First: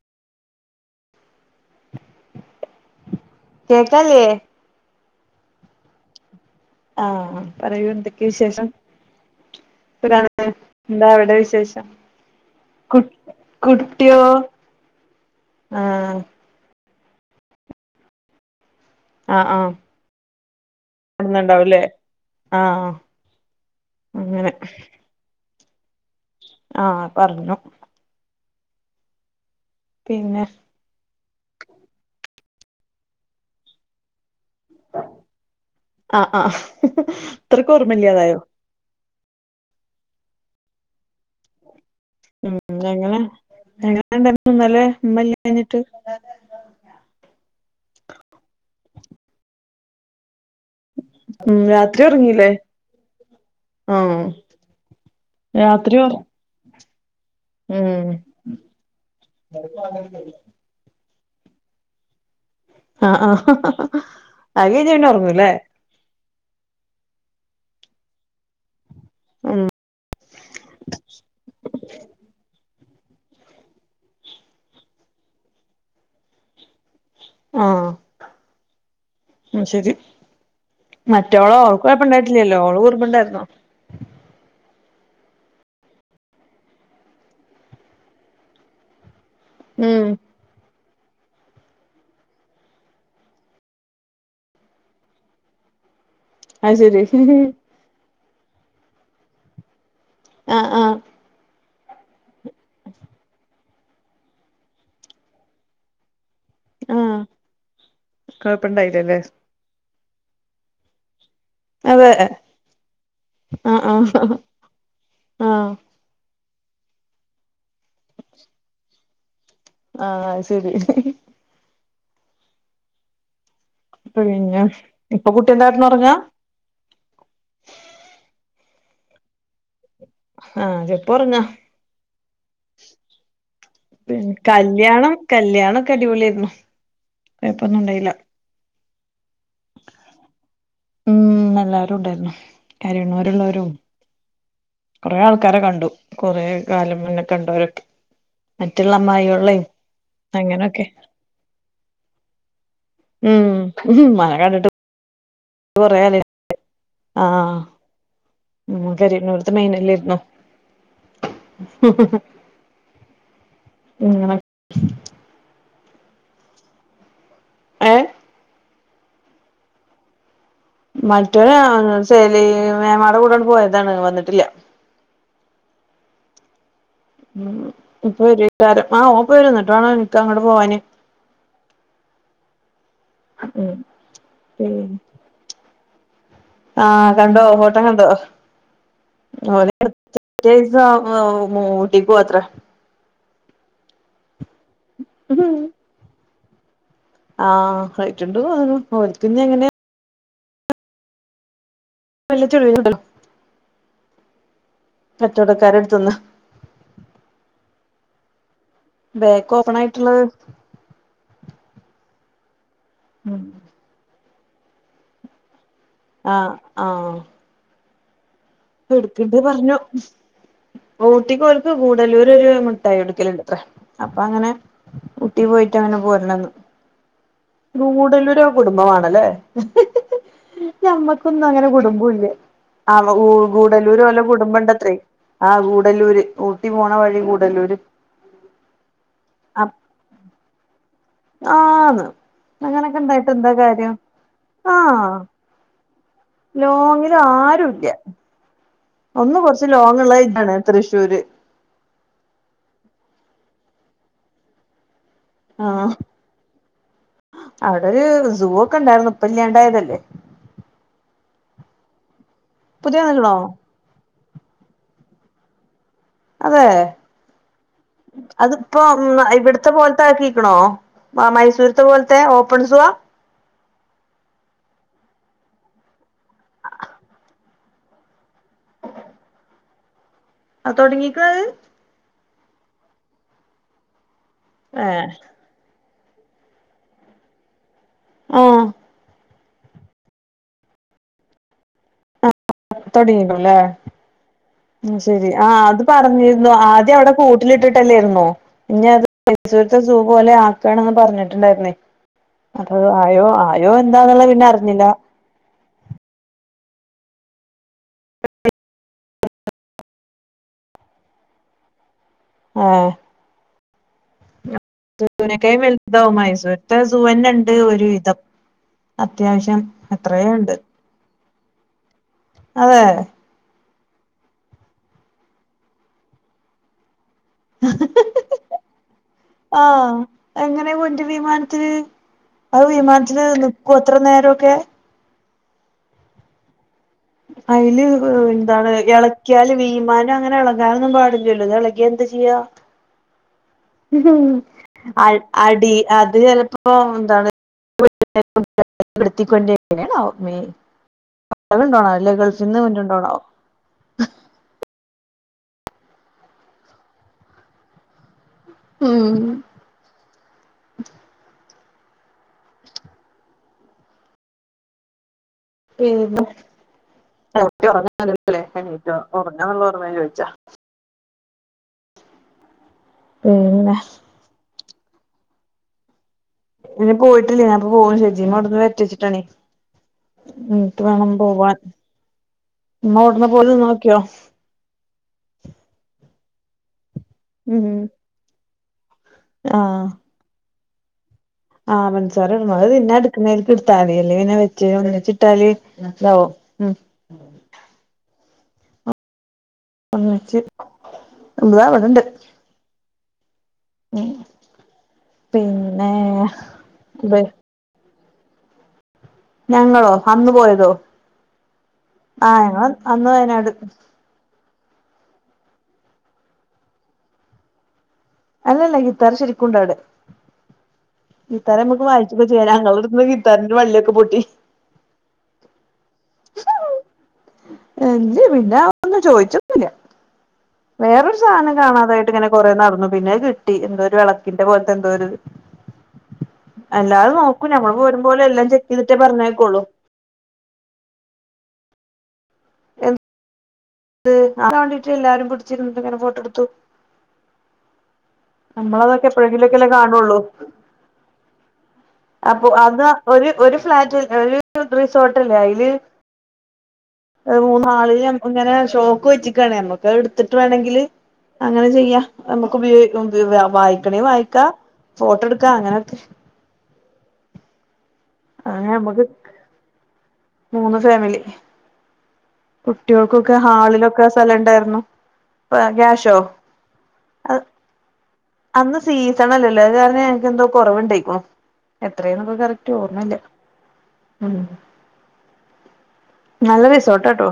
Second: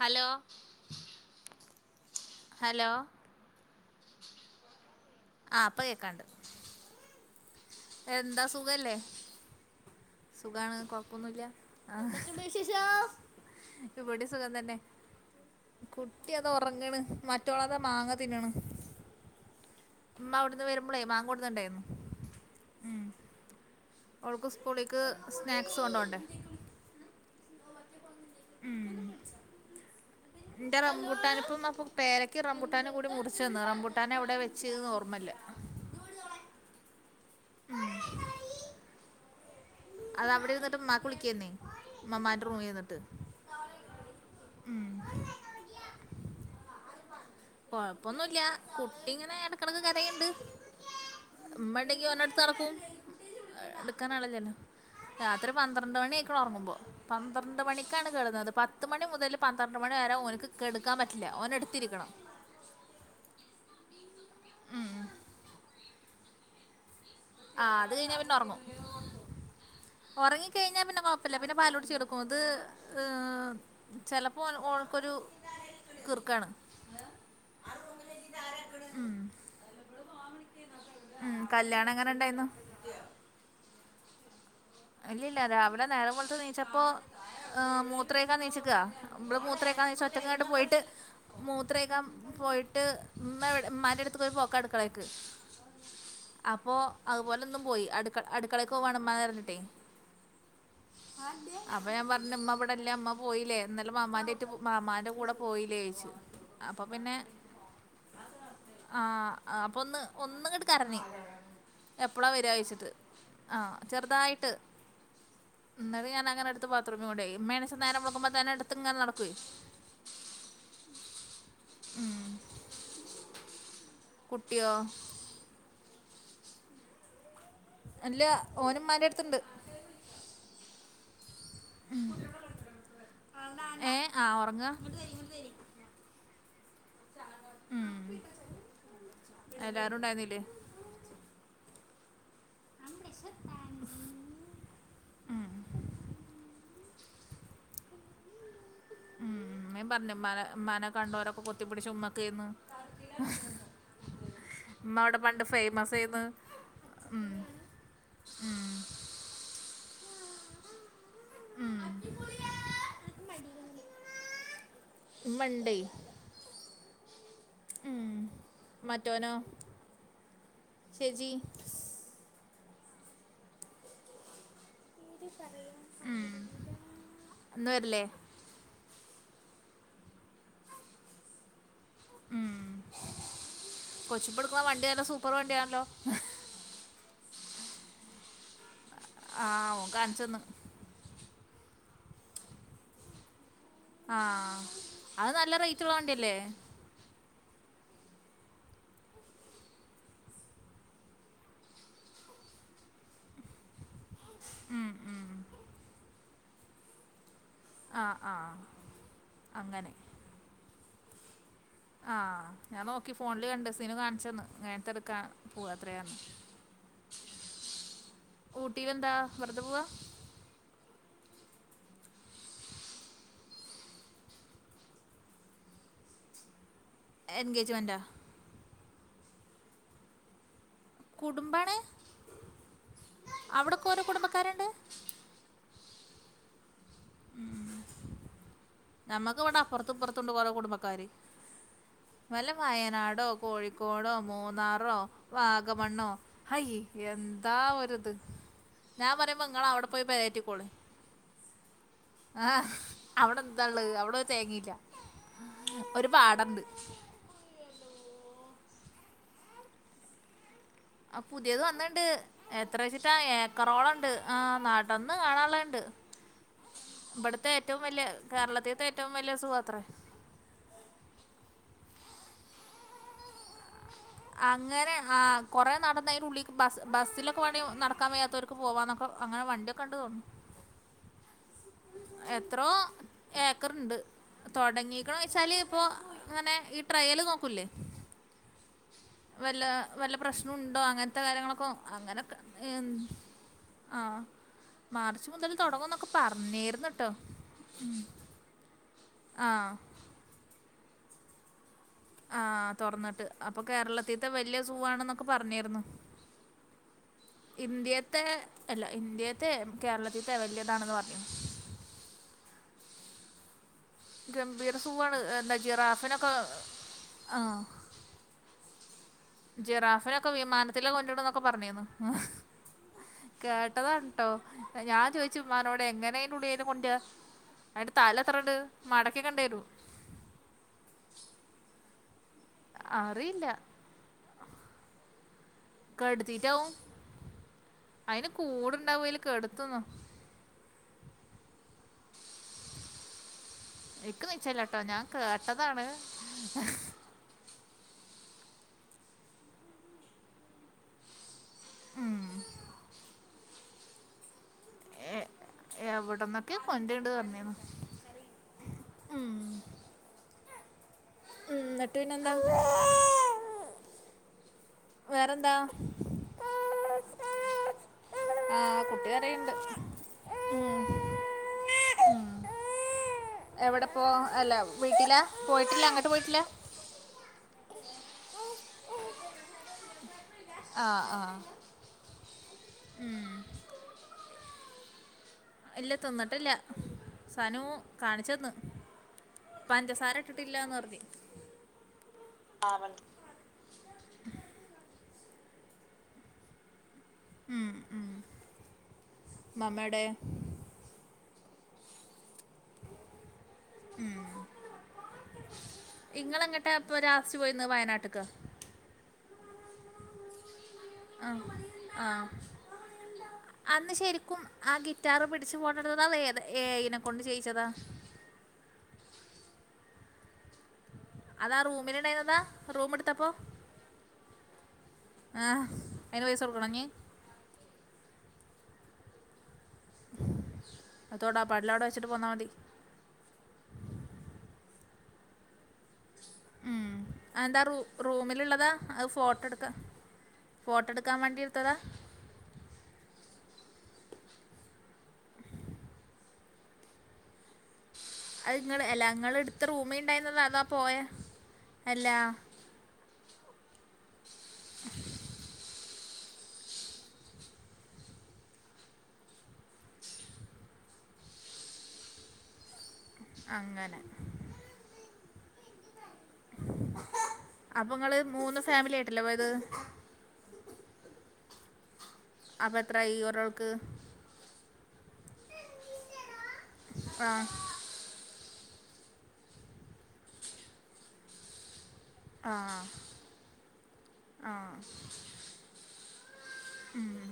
Hello hello കേക്കാലേ ആ ഇപ്പം കേക്കാണ്ട് ആഹ് പറയൂ എന്തൊക്കെ എന്താ വിശേഷം സുഖല്ലേ സുഖാണ് എന്താ അവിടെ കൊഴപ്പൊന്നുല്ല വിശേഷം കു കുട്ടിയോ ഇവിടെം സുഖം തന്നെ ആഹ് ഉറങ്ങണ് മറ്റുള്ളത് മാങ്ങ തിന്നണ് ആഹ് ആഹ് അമ്മാ അവിടുന്ന് വരും ന്നുണ്ടാവല്ലേ ആഹ് ഓക്ക് അങ്ങനെ സ്കൂളിക്ക് സ്നാക്സ് കൊണ്ടോണ്ടെ ആഹ് പർഞ്ഞു ഉം പിന്നെ ഇന്റെ റംബൂട്ടാന്പ്പ പേരയ്ക്കിം റംബുട്ടാനുകൂടി മുറിച്ച് തന്ന് റംബുട്ടാന് എവിടെയ വെച്ചത് ഓർമല്ല ആഹ് ആഹ് അത്രക്ക് ഓർമ്മല്ലാതായോ അത് അവിടിര്ന്ന്ട്ട് ഉമ്മാക്കുളിക്ക്ന്നെ ഉം എങ്ങെനെ എങ്ങനെണ്ടൻ്റെ ഉം ഇന്നലെ ഇമ്മല്ലാഞ്ഞിട്ട് കൊഴപ്പൊന്നുല്ല കുട്ടി ഇങ്ങനെ എടക്കെടക്ക് കരയ്ണ്ട് ഉം രാത്രി ഇമ്മണ്ടെങ്കി ഓനെട്ത്ത് ഒറങ്ങീല്ലേ നടക്കും ആഹ് ഇട്ക്കാനാളില്ലല്ലോ രാത്രി പന്ത്രണ്ട് മണിയായ്ക്ക്ണ് ഒറങ്ങുമ്പോ പന്ത്രണ്ട് മണിക്കാണ് ഉം കെടന്നത് പത്ത് മണി മുതല് പന്ത്രണ്ട് മണി വരെ ഓന്ക്ക് കെടക്കാൻ പറ്റില്ല ഓനട്ത്തിരിക്കണം. ആഹ് ആഹ് ഉം. അത്കഴിഞ്ഞാ ഒറങ്ങൂലെ ആഹ് അത് കഴിഞ്ഞാ പിന്നെ ഒറങ്ങും ഉം ഒറങ്ങിക്കഴിഞ്ഞാ പിന്നെ കൊഴപ്പല്ല പിന്നെ പാലുടിച്ചു കയടക്കും അത് ഏ ചെലപ്പോ ഓൻക്കൊരു കിർക്കാണ് ആഹ് ഉം ഉം ശരി ഉം കല്യാണ ഇല്ലല്ലോ ഓള് കുർമ്പ്ണ്ടായിരുന്നു ഇല്ലല്ല രാവിലെ നേരെ വെള്ത്ത് നീച്ചപ്പം മൂത്രൊയ്ക്കാ നീച്ച്ക്ക ഇവടെ മൂ ത്രൊയ്ക്കാൻ നീച്ച് ഉം ഒറ്റക്കങ്ങട്ട് പോയിട്ട് മൂത്രൊയ്കാം പോയിട്ട് മ്മവിടെ മ്മാൻ്റട്ത്ത് പോയി പോക്കാ അടുക്കളേക്ക് അപ്പോ അത് ശരി അതുപോലെ ഇന്നും പോയി അടുക്ക അടുക്കളേക്കോവാണ് ഇമ്മാനെതെരഞ്ഞിട്ടേ ആഹ് ആഹ് അപ്പൊ ഞാൻ പർഞ്ഞ് ഇമ്മ ഇവടെല്ല ഇമ്മ പോയിലെ ഇന്നലെ മാമാന്റെ ഏറ്റ് മാമാന്റെ കൂടെ പോയിലേയ്ച്ചു അപ്പൊ പിന്നെ ആഹ് കൊഴപ്പണ്ടായില്ലല്ലേ ആഹ് അപ്പൊ ഒന്ന് ഒന്ന്ങ്ങട്ട് കരഞ്ഞ് അതെ എപ്പളാ വരാഴ്ച്ചിട്ട് ആഹ് ചെർതായിട്ട് ആഹ് എന്നിട്ട് ഞാനെടുത്ത് ബാത്റൂമി കൊണ്ടോയി ഇമ്മേണെ ചെന്നാ നേരം വെളുക്കുമ്പം തന്നെ എടുത്ത്ങ്ങനെ നടക്കേ ആഹ് അത് ശെരി ഉം പിന്നെ ഇപ്പൊ കുട്ടിന്താ കെടന്നൊറങ്ങാ അല്ല ഓന് മ്മാന്റട്ത്ത്ണ്ട് ആഹ് ഇപ്പൊറങ്ങ ഉം ഏഹ് കല്ല്യാണം കല്യാണൊക്കെ അടിപൊളിയായിരുന്നു കൊയപ്പൊന്നുണ്ടായില്ല എല്ലാരുണ്ടായിരുന്നില്ലേ ഉം എല്ലാരുണ്ടായിരുന്നു കരയ്ണോലുള്ളോരും കൊറെ ഉം ആൾക്കാരെ കണ്ടു കൊറെ കാലം മുന്നെ കണ്ടോരൊക്കെ മറ്റുള്ള ഉം അമ്മായികളേം ഉമ്മേം പറഞ്ഞു ഇമ്മാനെ അങ്ങനൊക്കെ ഇമ്മാനെ കണ്ടോരൊക്കെ പൊത്തിപ്പിടിച്ച് ഉമ്മക്കേന്ന് ഉം ഉമ്മാനെ കണ്ടിട്ട് ഉമ്മ അവിടെ പണ്ട് ഫെയ് കൊറെ കാലാ [inaudible] ആഹ് ഉം ഉമ്മ [unintelligible] ത്ത മെയിനല്ലായിരുന്നോ ഉം ഇങ്ങന ഉമ്മണ്ടേ ഏ ഉം മറ്റോനോ ചേച്ചി മറ്റോനാണോച്ചാല് മേമേടെ കൂടാണ്ട് പോയതാണ് വന്നിട്ടില്ല ഉം ഇപ്പൊ വരോക്കാരം ആ ഓൻ ഇപ്പം വരും ആ എന്നിട്ട് വേണം എനിക്ക് അങ്ങോട്ട് പോവാന് ഉം കൊച്ചിപ്പടുക്കുന്ന വണ്ടി നല്ല സൂപ്പർ വണ്ടി ആണല്ലോ ആ കണ്ടോ ഫോട്ടോ കണ്ടോ ആ ഓല് ഓൻ കാണിച്ചെന്ന് എടുത്തിട്ട് [unintelligible] അത്രേ ആ അത് നല്ല റേറ്റ്ള്ള വണ്ടിയല്ലേ ആ റേറ്റ്ണ്ട് തോന്നുന്നു ഓൽക്കഞ്ഞ് എങ്ങനെയാ വല്ല [unintelligible] കച്ചവടക്കാരെ എടുത്തുന്ന് ആഹ് ആഹ് ബാക്ക് ഓപ്പൺ ആയിട്ടുള്ളത് ആഹ് ഞാൻ നോക്കി ഫോണിൽ കണ്ട് സീനു കാണിച്ചെന്ന് അങ്ങനത്തെ എടുക്കാ പോവാ അത്രയെന്ന് ആഹ് ആഹ് ഊട്ടിയിലെന്താ ഇടുക്ക്ണ്ട് വെറുതെ പറഞ്ഞോ പോവാ ഊട്ടിക്ക് ഓല്ക്ക് ഗൂഡല്ലൂര് ഒരു മുട്ടായി കൊടുക്കല്ണ്ട് അത്രേ അപ്പൊ അങ്ങനെ ഊട്ടി പോയിട്ട് അങ്ങനെ പോരണന്ന് എൻഗേജ്മെൻറ്റാ ഗൂടല്ലൂര് ഒരു കുടുംബാണല്ലേ ഞമ്മക്കൊന്നും അങ്ങനെ കുടുംബാണ് കുടുംബ ഇല്ലേ ആ അവിടെ ഒക്കെ ഗൂടല്ലൂര് ഓരോ ഓലെ കുടുംബം കുടുംബക്കാരുണ്ട് ഉണ്ടത്രേ ആ ഗൂടല്ലൂര് ഊട്ടി പോണ വഴി ഗൂടല്ലൂര് ഞമ്മക്ക് ഇവിടെ അപ്പുറത്തും ഇപ്പുറത്തുണ്ട് കൊറേ കുടുംബക്കാര് ആന്ന് വല്ല അങ്ങനൊക്കെ വയനാടോ ഇണ്ടായിട്ട് എന്താ കാര്യം കോഴിക്കോടോ മൂന്നാറോ ആഹ് വാഗമണ്ണോ ഹയ്യേ ലോങ്ങില് എന്താ ആരുല്ല ഓരത് ഞാൻ ഒന്ന് പറയുമ്പോ കൊറച്ച് നിങ്ങള് അവിടെ പോയി ലോങ്ള്ള ഇതാണ് പേരേറ്റിക്കോളി തൃശ്ശൂര് ആ അവിടെ എന്താള്ളത് അവിടൊരു തേങ്ങേല്ല ആഹ് ഒരു പാടണ്ട് അവിടെ ഒരു സൂ ഒക്കെ ഇണ്ടായിരുന്നു ഇപ്പല്ലാണ്ടായതല്ലേ ആ പുതിയത് വന്ന്ണ്ട് എത്ര പുതിയ വച്ചിട്ടാ വന്ന്ക്കണോ ഏക്കറോളം ഇണ്ട് ആഹ് നടന്ന് കാണാള്ളണ്ട് അതെ അതിപ്പോ കേരളത്തിലത്തെ ഏറ്റവും വലിയ അസുഖം ഇവിടത്തെ അത്രേ പോലത്തെ ആക്കിക്കണോ മൈസൂര്ത്തെ പോല്ത്തെ ഓപ്പൺ സുവാ അങ്ങനെ ആ കുറേ നടന്ന് അതിന് ഉള്ളിക്ക് ബസ് ബസ്സിലൊക്കെ പോവാണേ നടക്കാൻ വയ്യാത്തവർക്ക് പോകന്നൊക്കെ അങ്ങനെ വണ്ടി ക്കണ്ട് [unintelligible] അ തുടങ്ങീക്ക്ഹ് എത്രോ ഏക്കർണ്ട് ഏഹ് തൊടങ്ങിക്കണോയ്ച്ചാല് ഇപ്പോ ങ്ങനെ ഈ ട്രയല് നോക്കൂല്ലേ ആഹ് വല്ല വല്ല പ്രശ്നുണ്ടോ അങ്ങനത്തെ കാര്യങ്ങളൊക്കെ അങ്ങനൊക്കെ ഏ തൊടങ്ങിക്കണല്ലേ ആഹ് ശരി ആ അത് പറഞ്ഞിരുന്നു ആദ്യം അവിടെ കൂട്ടിലിട്ടിട്ടല്ലേരുന്നോ ഇനി അത് ആ മൈസൂര്ത്തെ സൂ പോലെ ആക്കാണെന്ന് പറഞ്ഞിട്ടുണ്ടായിരുന്നേ ആഹ് അപ്പൊ തൊറന്നിട്ട് ആയോ അപ്പൊ ആയോ എന്താന്നുള്ള കേരളത്തിത്തെ പിന്നെ വല്യ സൂ അറിഞ്ഞില്ല ആണെന്നൊക്കെ പറഞ്ഞിരുന്നു ഇന്ത്യേത്തെ അല്ല ഇന്ത്യേത്തെ കേരളത്തിത്തെ വല്യതാണെന്ന് പറഞ്ഞിരുന്നു ആഹ് ഗംഭീര സൂ ആണ് എന്താ സൂനേക്കായും ജിറാഫിനൊക്കെ ആഹ് രുവിദം അത്യാവിശ്യ ജിറാഫിനൊക്കെ വിമാനത്തില് കൊണ്ടോര്ണ്ട്ന്നൊക്കെ പറഞ്ഞീന്ന് അതെ കേട്ടതാണ് ട്ടോ ഞാൻ ചോയിച്ചു ഉമ്മാനോട് എങ്ങനെ അയിനുള്ളീല് കൊണ്ടര അയിൻ്റെ തലാത്രണ്ട് മടക്കിക്കേണ്ടി വരും ആഹ് എങ്ങനെയ കൊണ്ടരാ വിമാനത്തില് അത് വിമാനത്തില് അറിയില്ല നിക്കോത്ര നേരൊക്കെ കേട്തീട്ടാവും അയില് ന്താണ് അയില് എളക്ക്യാല് കെടുത്തുന്നു വീമാ ഇതങ്ങനെ എളകാനൊന്നും പാടില്ലല്ലോ തെളകിയ എന്ത് ചെയ്യാ ഇക്ക് നിച്ചല്ലട്ടോ ഞാൻ അ അടി കേട്ടതാണ് അത് ചെലപ്പോ ന്താണ് ടുണ്ടണ്ടോ [unintelligible] ഉം [unintelligible] ഏഹ് എവിടന്നൊക്കെ കൊണ്ട്ട് പറഞ്ഞേനു ഉം ഉം ന്നിട്ട് പിന്നെന്താവോ വേറെന്താ പിന്നെ [unintelligible] ആഹ് എണീറ്റോ കുട്ടി കരയ്ണ്ട് ഒറ്ങ്ങാന്നുള്ള ഓർമ്മേ ചോയിച്ചാ ഉം പിന്നെ എവിടെ പോ അല്ല വീട്ടില പോയിട്ടില്ല അങ്ങട്ട് പോയിട്ടില്ല ഇല്യ പോയിട്ടില്യ ഞാന് പോകും ചേച്ചി ഇങ്ങോട്ടൊന്ന് വെര്ത്തി വച്ചിട്ടാണേ എന്നിട്ട് ആഹ് വേണം ആഹ് പോവാൻ ഇമ്മ വിടന്ന് പോലും നോക്കിയോ ഇല്ല തിന്നിട്ടില്ല സനു ഉം കാണിച്ചന്ന് ആഹ് പഞ്ചസാര ഇട്ട്ട്ടില്ലാന്നറഞ്ഞ് ആഹ് പഞ്ചസാരയാണ്ന്ന് അത് തിന്നാന് [unintelligible] [unintelligible] നെ വെച്ച് ഒന്ന്ചിട്ടാല് താവോ ഉ ഉം ഉം മമ്മേടെ [unintelligible] ഉം പിന്നെ ഇങ്ങളെങ്ങട്ടാ ഇപ്പൊ ഇത് ലാസ്റ്റ് പോയിന്ന് വയനാട്ട്ക്ക? ഞങ്ങളോ അന്ന് പോയതോ? അഹ് ആഹ് ഞങ്ങള് അന്ന് വയനാട് അന്ന് ശരിക്കും ആ ഗിറ്റാറ് പിടിച്ച് പോണെടുത ല്ല ഏത ഏയൈനെ കൊണ്ട് ചെയിച്ചതാ അല്ലല്ല ഗിറ്റാർ ശരിക്കുംണ്ടാരുന്നു അതാ ഗിറ്റാറമ്മക്ക് വായിച്ചപ്പൊ റൂമിലുണ്ടായിരുന്നതാ ചെയ റൂം ഞങ്ങളടുത്ത്ന്ന് ഗിറ്റാറിന്റെ വള്ളിയൊക്കെ പൊട്ടി ആഹ് അയിന് പൈസടുക്കണൊനി എഞ്ഞി പിന്നാവം വന്ന്ചോയിച്ചൊന്നുല വേറൊരു അതോടാ സാനം പള്ളവിടെ കാണാതായിട്ട് വെച്ചിട്ട് ഇങ്ങനെ പോന്നാൽ മതി കൊറെ നടന്നു പിന്നെ എന്തോ ഒരു വെളക്കിന്റെ പോലത്തെ എന്തോരു ഉം. എല്ലാത് നോക്കൂ അതെന്താ ഞമ്മള് റൂ പോരും പോലെ എല്ലാം റൂമിലുള്ളതാ ചെക്കെയ്തിട്ടേ പറഞ്ഞയക്കുള്ളൂ ഫോട്ടടുക്കാൻ വണ്ടിർത്തതാ എൻ ത് [unintelligible] വാണ്ടീട്ട് എല്ലാരും പിടിച്ചിരുന്ന്ട്ട്ങ്ങനെ ഫോട്ടോ എടുത്തു അത്ങ്ങള് അല്ല നമ്മളതൊക്കെ ങ്ങള്ട്ത്ത എപ്പോഴെങ്കിലൊക്കെല്ലേ കാണുള്ളൂ റൂമിണ്ടായിന്നതാ അതാ പോയെ അപ്പൊ അതാ ഒര് ഒര് ഫ്ലാറ്റ് ഒര് റിസോർട്ടല്ലേ അയില് അത്‌ മൂന്ന്ഹാളില് ഇങ്ങനെ ഷോക്ക് വെച്ച്ക്കാണർഞ്ഞു നമുക്കത്ട്ത്തിട്ട് വേണങ്കില് അങ്ങനെ ചെയ്യാ നമുക്ക് ഉപയോഗി ഉപയോഗിക്കാ അങ്ങനെ വായിക്കണേ വായിക്കാ ഫോട്ടോ എടുക്കാ അങ്ങനൊക്കെ അപ്പൊങ്ങള് അങ്ങനെ നമ്മക്ക് മൂന്ന് ഫാമിലി അപ്പം എത്ര ഈ കുട്ടിയൊക്കൊക്കെ ഒരാൾക്ക് ഹാളിലൊക്കെ സ്ഥലണ്ടായിരുന്നു ആ ക്യാശോ ആഹ് അന്ന് സീസണല്ലല്ലോ അത് കാരണം ഞങ്ങക്കെന്തോ കൊറവ്ണ്ടായിക്ക്ണു എത്രേന്ന്പ്പൊ ആ കറക്റ്റ് ഓർമ്മല്ല ഉം [inaudible] നല്ല ഉം. റിസോട്ടാട്ടോ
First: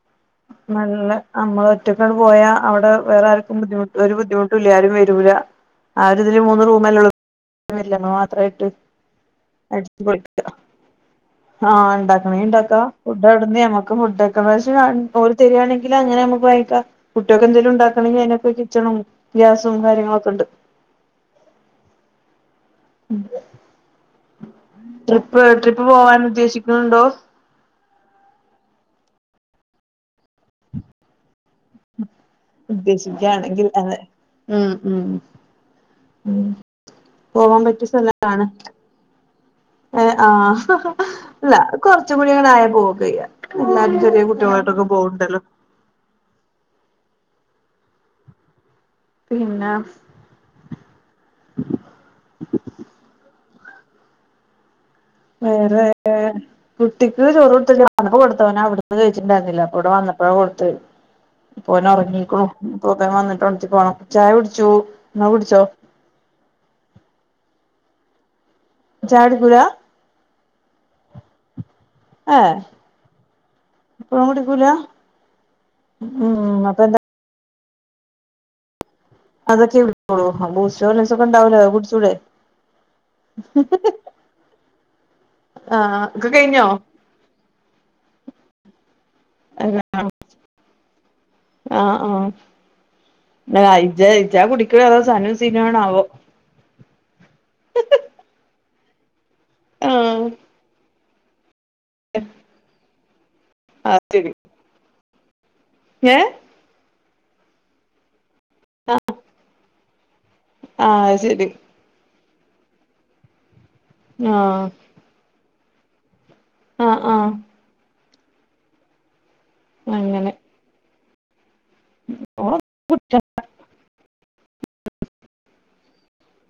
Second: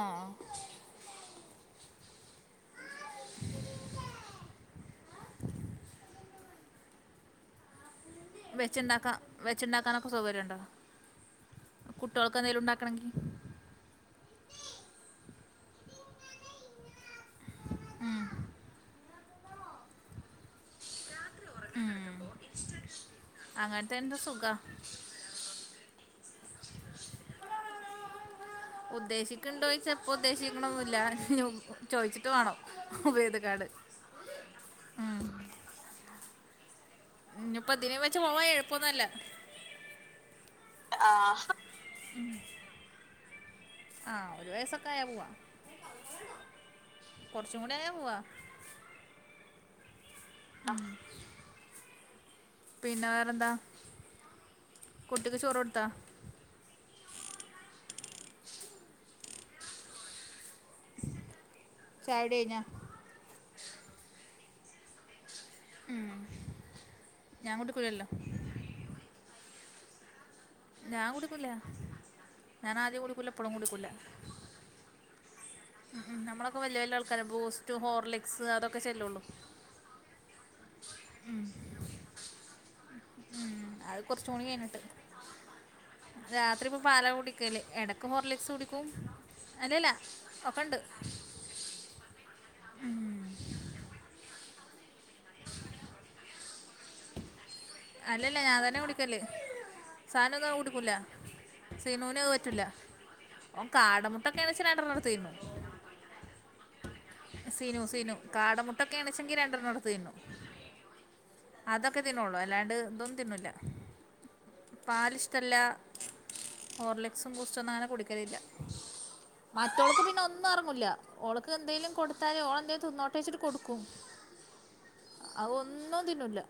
ആ ആഹ് നല്ല നമ്മള് ഒറ്റക്കങ്ങ് പോയാ അവിടെ വേറാർക്കും ബുദ്ധിമുട്ട് ഒരു ബുദ്ധിമുട്ടൂല്ലാ ആരും വെരു റ്റൂല ആരിതില് മൂന്ന് റൂമല്ലെള്ളൂ ല്ലണോ മാത്രായിട്ട് വെച്ചുണ്ടാക്കാൻ അടിച്ച് വെച്ചുണ്ടാക്കാനൊക്കെ പൊളിക്കാ സൗകര്യമുണ്ടോ ആഹ് കുട്ടികൾക്ക് ണ്ടാക്കണേ എന്തെങ്കിലും ണ്ടാക്കാ ഉണ്ടാക്കണമെങ്കിൽ ഫുഡവിടുന്ന് ഞങ്ങ ക്ക് ഫുഡൊക്കെ പക്ഷേ [unintelligible] ഓര് തെരാണങ്കില് അങ്ങനെ നമുക്ക് വാങ്ങിക്കാ കുട്യാക്ക് എന്തേലും ണ്ടാക്കണെങ്കി ഉം. അയിനൊക്കെ കിച്ചണും ഗ്യാസും കാര്യങ്ങളൊക്കെണ്ട് ഉം ഉം അങ്ങനത്തെ എന്റെ സുഖാ ട്രിപ്പ് ട്രിപ്പ് പോവാൻ ഉദ്ദേശിക്ക്ണ് ണ്ടോ ഉദ്ദേശിക്ക്ണ്ടോ ചോയിച്ചാ പ്പൊ ഉദ്ദേശിക്ക്ണൊന്നുല്ല നു ചോയ്ച്ചിട്ട് വാണം ഉബൈദിക്കാട് ഉദ്ദേശിക്കുകയാണെങ്കിൽ അതെ ഉം ഉം ഉം. പോവാൻ ഇനിയിപ്പോ പറ്റിയ ഇതിനെ വെച്ച് സ്ഥലാണ് പോവാൻ എളുപ്പമൊന്നുമല്ല എ ആഹ് ആഹ് ല്ല കൊർച്ചും കൂടി ഇങ്ങണ്ടായ പോകയ്യാ എല്ലാരും ചെറിയ കു കുട്ടിവായിട്ടെക്കെ പോക്ണ്ടല്ലോ കൊർച്ചുംകൂടി ആയാപോവാ പിന്നെ അം പിന്നെ വേറെന്താ കുട്ടിക്ക് ചോറ് വേറേ കൊടുത്താ കുട്ടിക്ക് ചോറ് കൊടുത്തി [unintelligible] വന്നപ്പോ കൊടുത്ത അവനവിടുന്ന് കഴിച്ചിണ്ടാര്ന്നില്ല അപ്പവിടെ വന്നപ്പോയാ കൊടുത്ത് ഇപ്പോന് ചായ കുടി ഉറങ്ങീക്കുണു കഴിഞ്ഞാ പോ തെ വന്നിട്ട് ഓണത്തിക്കോണം ചായ കുടിച്ചു ങ്ങള് കുടിച്ചോ ഉം ഞാൻ കുടിക്കൂലല്ലോ ചായടിക്കൂലാ ഞാൻ കുടിക്കൂല ഏഹ് ഞാൻ ആദ്യം കുടിക്കൂല ഇപ്പളും കുടിക്കൂല ഇപ്പളും കുടിക്കൂല ഉം ഉം നമ്മളൊക്കെ വല്ല്യ അപ്പൊ വല്ല്യ എന്താ ആൾ ക്കാര് ബൂസ്റ്റ് ഹോർലിക്സ് അതൊക്കെ ചെല്ലുള്ളു അതൊക്കെ കുടിക്കൊള്ളു അപ്പൊ ബൂസ്റ്റും ഹോർലിക്സൊക്കെ ണ്ടാവൂലെ അത് കുടിച്ചൂടെ ഉം അത് കൊറച്ചൂ കൂടി കഴിഞ്ഞിട്ട് ആഹ് ഒക്കെ കഴിഞ്ഞോ രാത്രി ഇപ്പൊ പാലാ കുടി ക്കല് എടക്ക് ഹോർലിക്സ് കുടിക്കും അല്ലല്ല ഒക്കണ്ട് ആ ആഹ് അയ് ഇജ്ജാ ഇജ്ജാ കുടിക്ക്ണ് അതോ സനും സിനു ആണാവോ അല്ലല്ല ഞാൻ തന്നെ കുടിക്കല് ആഹ് സാനന്നും അത്‌ കുടിക്കൂലാ സിനൂന് അത് പറ്റൂല്ല ഓൻ കാടമുട്ടൊക്കെണെച്ച രണ്ട്രണ്ണം എടുത്ത് തിന്നും ഏഹ് സിനു സിനു ആഹ് കാടമുട്ടൊക്കേണച്ചെങ്കി രണ്ട്രണ്ണം എടുത്ത് തിന്നും ആഹ് അത്ശരി അതൊക്കെ തിന്നുള്ളു അല്ലാണ്ട് തൊന്നും തിന്നൂല്ല ആഹ് പാല് ഇഷ്ടല്ല ആഹ് ആഹ് ഹോർലിക്സും ബൂസ്റ്റൊന്നും അങ്ങനെ കുടിക്കലില്ല. മറ്റോൾക്ക് പിന്നെ അങ്ങനെ ഒന്നും എറങ്ങൂല്ല ഓള്ക്ക് എന്തേലും കൊടുത്താല് ഓൾ എന്തേ തിന്നോട്ടേചിട്ട് കൊട്ക്കും അഹ് ഒന്നും തിന്നൂല്ല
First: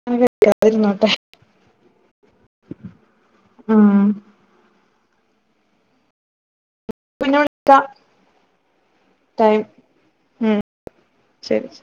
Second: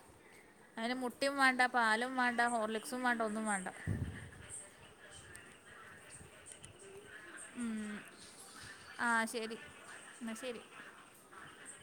[unintelligible] അയ്ന് മുട്ടിം വേണ്ട പാലും വാണ്ട ഹോർലിക്സും വാണ്ട ഒന്നും വാണ്ട ഉം പിന്നെ ഉം വിളിക്കാം ആഹ് ശെരി ടൈം ന്നാ ഉം ശെരി ശരി